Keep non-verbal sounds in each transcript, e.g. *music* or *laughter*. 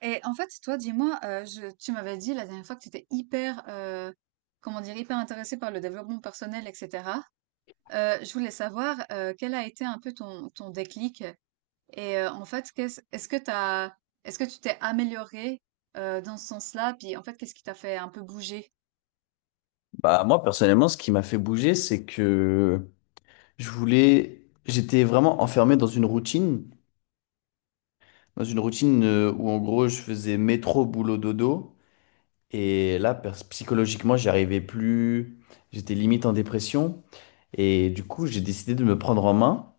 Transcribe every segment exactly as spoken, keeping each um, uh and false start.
Et en fait, toi, dis-moi, euh, je- tu m'avais dit la dernière fois que tu étais hyper, euh, comment dire, hyper intéressée par le développement personnel, et cetera. Euh, je voulais savoir euh, quel a été un peu ton, ton déclic et euh, en fait, qu'est-ce, est-ce que t'as, est-ce que tu t'es améliorée euh, dans ce sens-là? Puis en fait, qu'est-ce qui t'a fait un peu bouger? Bah, moi, personnellement, ce qui m'a fait bouger, c'est que je voulais, j'étais vraiment enfermé dans une routine, dans une routine euh, où en gros, je faisais métro, boulot, dodo. Et là, pers- psychologiquement, j'y arrivais plus. J'étais limite en dépression. Et du coup, j'ai décidé de me prendre en main,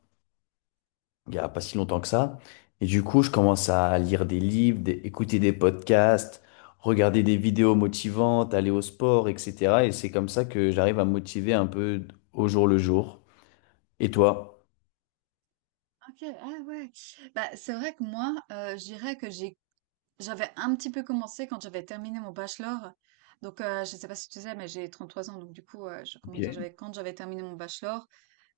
il n'y a pas si longtemps que ça. Et du coup, je commence à lire des livres, des- écouter des podcasts, regarder des vidéos motivantes, aller au sport, et cetera. Et c'est comme ça que j'arrive à me motiver un peu au jour le jour. Et toi? Ok, ah ouais. Bah, c'est vrai que moi, euh, je dirais que j'ai j'avais un petit peu commencé quand j'avais terminé mon bachelor. Donc, euh, je ne sais pas si tu sais, mais j'ai trente-trois ans. Donc, du coup, euh, je- comment dire, Ok, j'avais, quand j'avais terminé mon bachelor,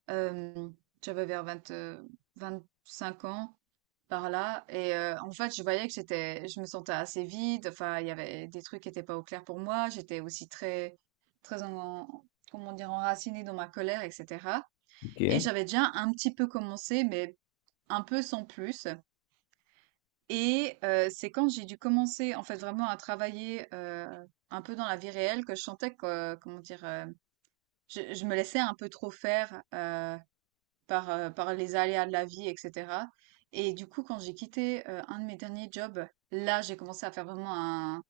euh, j'avais vers vingt euh, cinq ans par là. Et euh, en fait, je voyais que j'étais, je me sentais assez vide. Enfin, il y avait des trucs qui n'étaient pas au clair pour moi. J'étais aussi très, très en, comment dire, enracinée dans ma colère, et cetera. Et ok. j'avais déjà un petit peu commencé, mais un peu sans plus. Et euh, c'est quand j'ai dû commencer en fait vraiment à travailler euh, un peu dans la vie réelle que je sentais que, euh, comment dire, euh, je, je me laissais un peu trop faire euh, par, euh, par les aléas de la vie, et cetera. Et du coup, quand j'ai quitté euh, un de mes derniers jobs, là, j'ai commencé à faire vraiment un,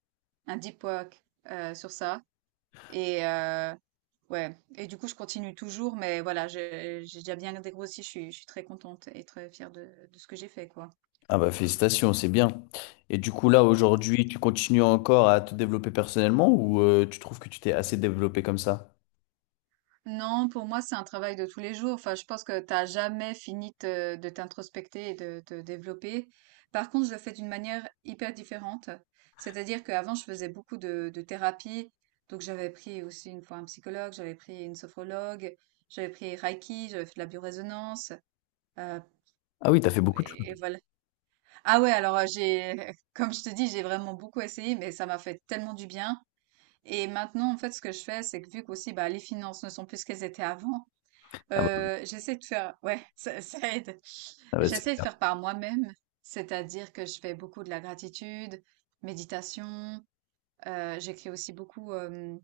un deep work euh, sur ça. Et euh, ouais, et du coup, je continue toujours, mais voilà, j'ai j'ai déjà bien dégrossi, je suis, je suis très contente et très fière de, de ce que j'ai fait, quoi. Ah bah, félicitations, c'est bien. Et du coup là aujourd'hui, tu continues encore à te développer personnellement ou euh, tu trouves que tu t'es assez développé comme ça? Non, pour moi, c'est un travail de tous les jours. Enfin, je pense que t'as jamais fini te- de t'introspecter et de te développer. Par contre, je le fais d'une manière hyper différente. C'est-à-dire qu'avant, je faisais beaucoup de, de thérapie. Donc, j'avais pris aussi une fois un psychologue, j'avais pris une sophrologue, j'avais pris Reiki, j'avais fait de la biorésonance. euh, Ah oui, t'as fait beaucoup de choses. et, et voilà. Ah ouais, alors euh, j'ai, *laughs* comme je te dis, j'ai vraiment beaucoup essayé, mais ça m'a fait tellement du bien. Et maintenant, en fait, ce que je fais, c'est que vu qu'aussi, bah, les finances ne sont plus ce qu'elles étaient avant, Ah bah, euh, j'essaie de faire, ouais, *laughs* ça, ça aide. ah bah, c'est J'essaie de bien. faire par moi-même, c'est-à-dire que je fais beaucoup de la gratitude, méditation. Euh, j'écris aussi beaucoup, euh,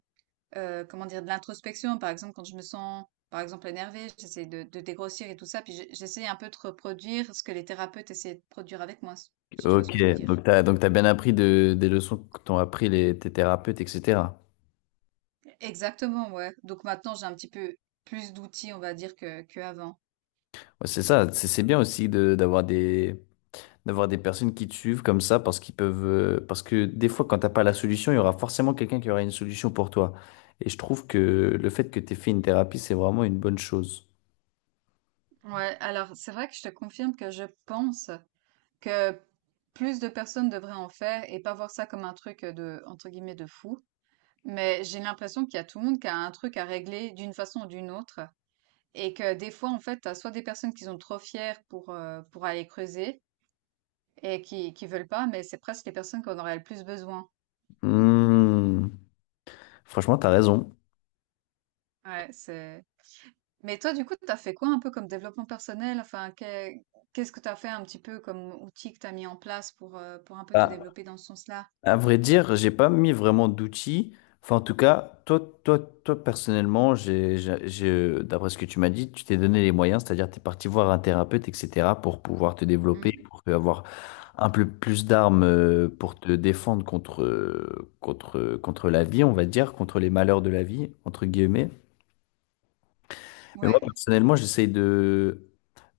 euh, comment dire, de l'introspection. Par exemple, quand je me sens, par exemple, énervée, j'essaie de, de dégrossir et tout ça. Puis j'ai- j'essaie un peu de reproduire ce que les thérapeutes essaient de produire avec moi, si si tu vois ce Ok, que je veux dire. donc t'as donc t'as bien appris de, des leçons que t'ont appris les, tes thérapeutes, et cetera. Exactement, ouais. Donc maintenant, j'ai un petit peu plus d'outils, on va dire, que, que avant. Ouais, c'est ça, c'est c'est bien aussi de d'avoir des, d'avoir des personnes qui te suivent comme ça parce qu'ils peuvent euh, parce que des fois quand t'as pas la solution, il y aura forcément quelqu'un qui aura une solution pour toi, et je trouve que le fait que t'aies fait une thérapie, c'est vraiment une bonne chose. Ouais, alors c'est vrai que je te confirme que je pense. Que plus de personnes devraient en faire et pas voir ça comme un truc euh, de, entre guillemets, de fou. Mais j'ai l'impression qu'il y a tout le monde qui a un truc à régler d'une façon ou d'une autre. Et que des fois, en fait, t'as soit des personnes qui sont trop fières pour, euh, pour aller creuser et qui, qui veulent pas, mais c'est presque les personnes qu'on aurait le plus besoin. Hmm. Franchement, t'as raison. Ouais, c'est... Mais toi, du coup, t'as fait quoi un peu comme développement personnel? Enfin, que- qu'est-ce que t'as fait un petit peu comme outil que t'as mis en place pour, euh, pour un peu te Bah, développer dans ce sens-là? À vrai dire, j'ai pas mis vraiment d'outils. Enfin, en tout cas, toi, toi, toi personnellement, j'ai, j'ai, j'ai- d'après ce que tu m'as dit, tu t'es donné les moyens, c'est-à-dire tu es parti voir un thérapeute, et cetera, pour pouvoir te développer, Mm. pour avoir un peu plus d'armes euh, pour te défendre contre, euh, contre, contre la vie, on va dire, contre les malheurs de la vie, entre guillemets. Mais moi, Ouais. personnellement, j'essaye de,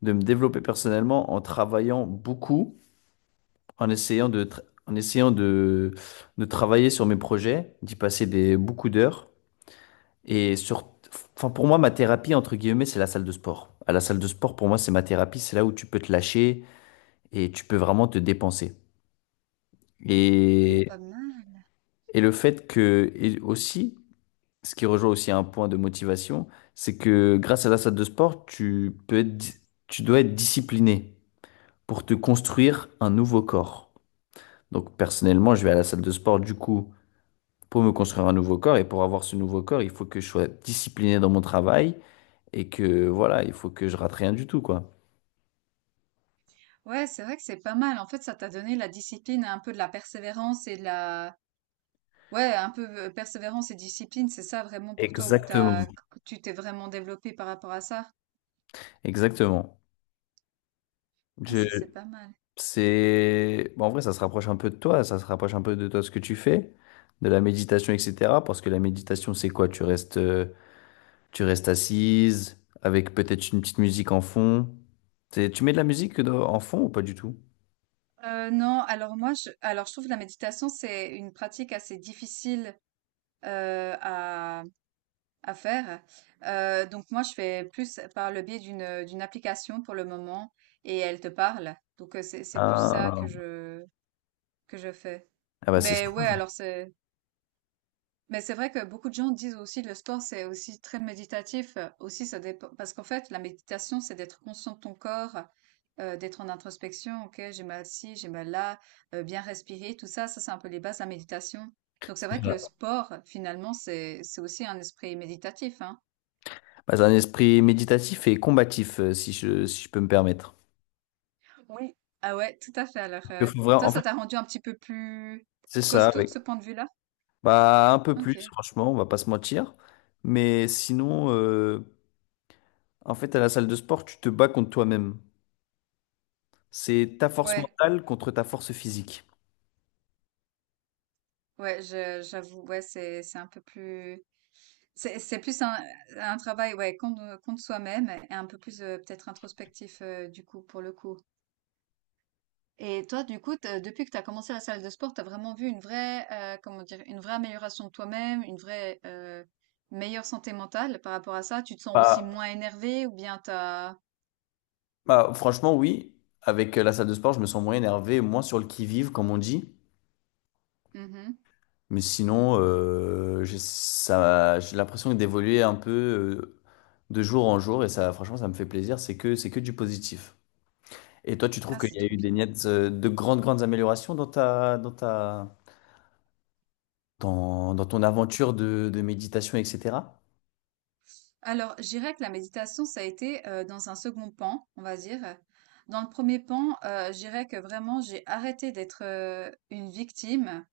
de me développer personnellement en travaillant beaucoup en essayant de, tra- en essayant de, de travailler sur mes projets, d'y passer des, beaucoup d'heures. Et sur, enfin, pour moi, ma thérapie, entre guillemets, c'est la salle de sport. À la salle de sport, pour moi, c'est ma thérapie. C'est là où tu peux te lâcher et tu peux vraiment te dépenser. Mm, Et, pas mal. et le fait que, et aussi, ce qui rejoint aussi un point de motivation, c'est que grâce à la salle de sport, tu peux être, di- tu dois être discipliné pour te construire un nouveau corps. Donc personnellement, je vais à la salle de sport du coup pour me construire un nouveau corps, et pour avoir ce nouveau corps, il faut que je sois discipliné dans mon travail et que voilà, il faut que je rate rien du tout, quoi. Ouais, c'est vrai que c'est pas mal. En fait, ça t'a donné la discipline, et un peu de la persévérance et de la... Ouais, un peu euh, persévérance et discipline, c'est ça vraiment pour toi où Exactement. t'as, tu t'es vraiment développé par rapport à ça? Exactement. Ah, Je, ça, c'est pas mal. c'est, bon, en vrai, ça se rapproche un peu de toi, ça se rapproche un peu de toi ce que tu fais, de la méditation, et cetera. Parce que la méditation, c'est quoi? Tu restes, euh, tu restes assise avec peut-être une petite musique en fond. C'est- Tu mets de la musique dans- en fond ou pas du tout? Euh, non, alors moi, je, alors je trouve que la méditation, c'est une pratique assez difficile euh, à, à faire. Euh, donc moi, je fais plus par le biais d'une d'une application pour le moment et elle te parle. Donc euh, c'est c'est plus ça Ah, que je que je fais. ah bah c'est ça. Mais ouais, alors c'est... Mais c'est vrai que beaucoup de gens disent aussi le sport, c'est aussi très méditatif. euh, Aussi, ça dépend. Parce qu'en fait, la méditation, c'est d'être conscient de ton corps, euh, d'être en introspection. Ok, j'ai mal ci, j'ai mal là, euh, bien respirer, tout ça. Ça, c'est un peu les bases de la méditation. Donc, c'est vrai que le sport, finalement, c'est, c'est aussi un esprit méditatif, hein. Bah, c'est un esprit méditatif et combatif, euh, si je, si je peux me permettre. Oui, ah ouais, tout à fait. Alors, Il euh, faut vraiment- toi, En ça fait, t'a rendu un petit peu plus c'est ça, costaud de avec ce point de vue-là? bah, un peu plus, Ok. franchement, on va pas se mentir. Mais sinon, euh, en fait, à la salle de sport, tu te bats contre toi-même. C'est ta force Ouais, mentale contre ta force physique. ouais, je, j'avoue, ouais, c'est, c'est un peu plus. C'est c'est plus un un travail, ouais, contre contre soi-même et un peu plus, heu, peut-être introspectif, heu, du coup, pour le coup. Et toi, du coup, te depuis que tu as commencé la salle de sport, tu as vraiment vu une vraie, heu, comment dire? Une vraie amélioration de toi-même, une vraie, heu, meilleure santé mentale par rapport à ça? Tu te sens Bah, aussi moins énervé ou bien t'as as bah, franchement, oui. Avec euh, la salle de sport, je me sens moins énervé, moins sur le qui-vive, comme on dit. mmh. Mais sinon, euh, j'ai ça, j'ai l'impression d'évoluer un peu euh, de jour en jour. Et ça, franchement, ça me fait plaisir. C'est que, c'est que du positif. Et toi, tu trouves Ah, qu'il c'est y a trop eu des bien. nettes euh, de grandes, grandes améliorations dans ta, dans ta, dans, dans ton aventure de, de méditation, et cetera. Alors, je dirais que la méditation, ça a été, heu, dans un second pan, on va dire. Dans le premier pan, heu, je dirais que vraiment j'ai arrêté d'être, heu, une victime.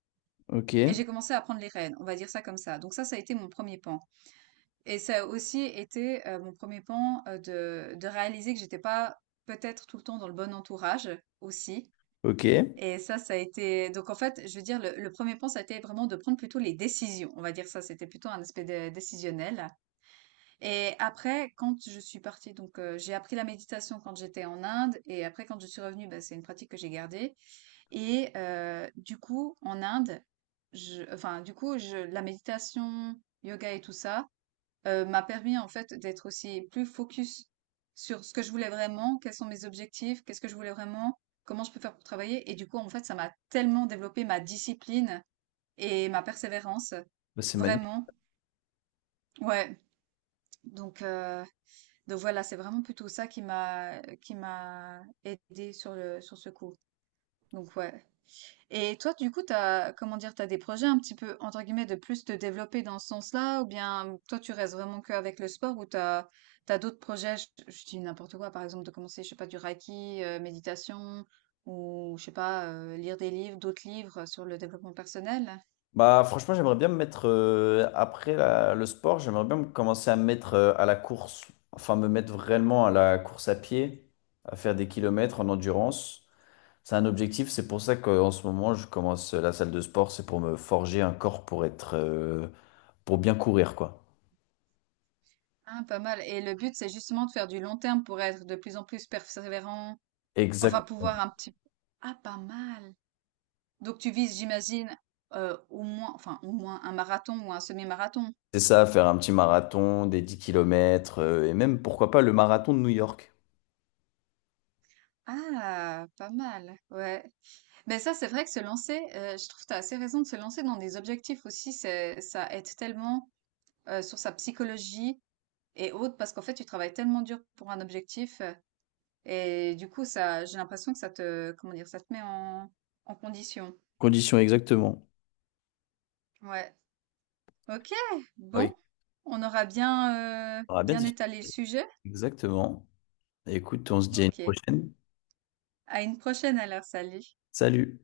Ok, Et j'ai commencé à prendre les rênes, on va dire ça comme ça. Donc ça, ça a été mon premier pan. Et ça a aussi été euh, mon premier pan euh, de, de réaliser que j'étais pas peut-être tout le temps dans le bon entourage aussi. ok. Et ça, ça a été... Donc en fait, je veux dire, le, le premier pan, ça a été vraiment de prendre plutôt les décisions. On va dire ça, c'était plutôt un aspect dé- décisionnel. Et après, quand je suis partie, donc euh, j'ai appris la méditation quand j'étais en Inde. Et après, quand je suis revenue, bah, c'est une pratique que j'ai gardée. Et euh, du coup, en Inde, je, enfin, du coup, je, la méditation, yoga et tout ça euh, m'a permis en fait d'être aussi plus focus sur ce que je voulais vraiment, quels sont mes objectifs, qu'est-ce que je voulais vraiment, comment je peux faire pour travailler. Et du coup, en fait, ça m'a tellement développé ma discipline et ma persévérance, Bah, c'est magnifique. vraiment. Ouais. Donc, euh, donc voilà, c'est vraiment plutôt ça qui m'a qui m'a aidé sur le sur ce coup. Donc ouais. Et toi, du coup, t'as, comment dire, t'as des projets un petit peu, entre guillemets, de plus te développer dans ce sens-là, ou bien toi, tu restes vraiment qu'avec le sport, ou t'as, t'as d'autres projets, je, je dis n'importe quoi, par exemple, de commencer, je sais pas, du reiki, euh, méditation, ou je sais pas, euh, lire des livres, d'autres livres sur le développement personnel. Bah, franchement, j'aimerais bien me mettre, euh, après la- le sport, j'aimerais bien me- commencer à me mettre euh, à la course, enfin me mettre vraiment à la course à pied, à faire des kilomètres en endurance. C'est un objectif, c'est pour ça qu'en ce moment, je commence la salle de sport, c'est pour me forger un corps pour être, euh, pour bien courir, quoi. Ah, pas mal. Et le but, c'est justement de faire du long terme pour être de plus en plus persévérant, Exact. enfin, pouvoir un petit... Ah, pas mal. Donc, tu vises, j'imagine, euh, au moins, enfin, au moins un marathon ou un semi-marathon. C'est ça, faire un petit marathon, des dix kilomètres, euh, et même, pourquoi pas, le marathon de New York. Ah, pas mal, ouais. Mais ça, c'est vrai que se lancer, euh, je trouve que tu as assez raison de se lancer dans des objectifs aussi, c'est, ça aide tellement euh, sur sa psychologie et autres, parce qu'en fait, tu travailles tellement dur pour un objectif, euh, et du coup, ça, j'ai l'impression que ça te, comment dire, ça te met en, en condition. Condition exactement. Ouais. Ok, Oui, bon, on aura bien, euh, ça sera bien bien différent. étalé le sujet. Exactement. Écoute, on se dit à une Ok. prochaine. À une prochaine alors, salut. Salut.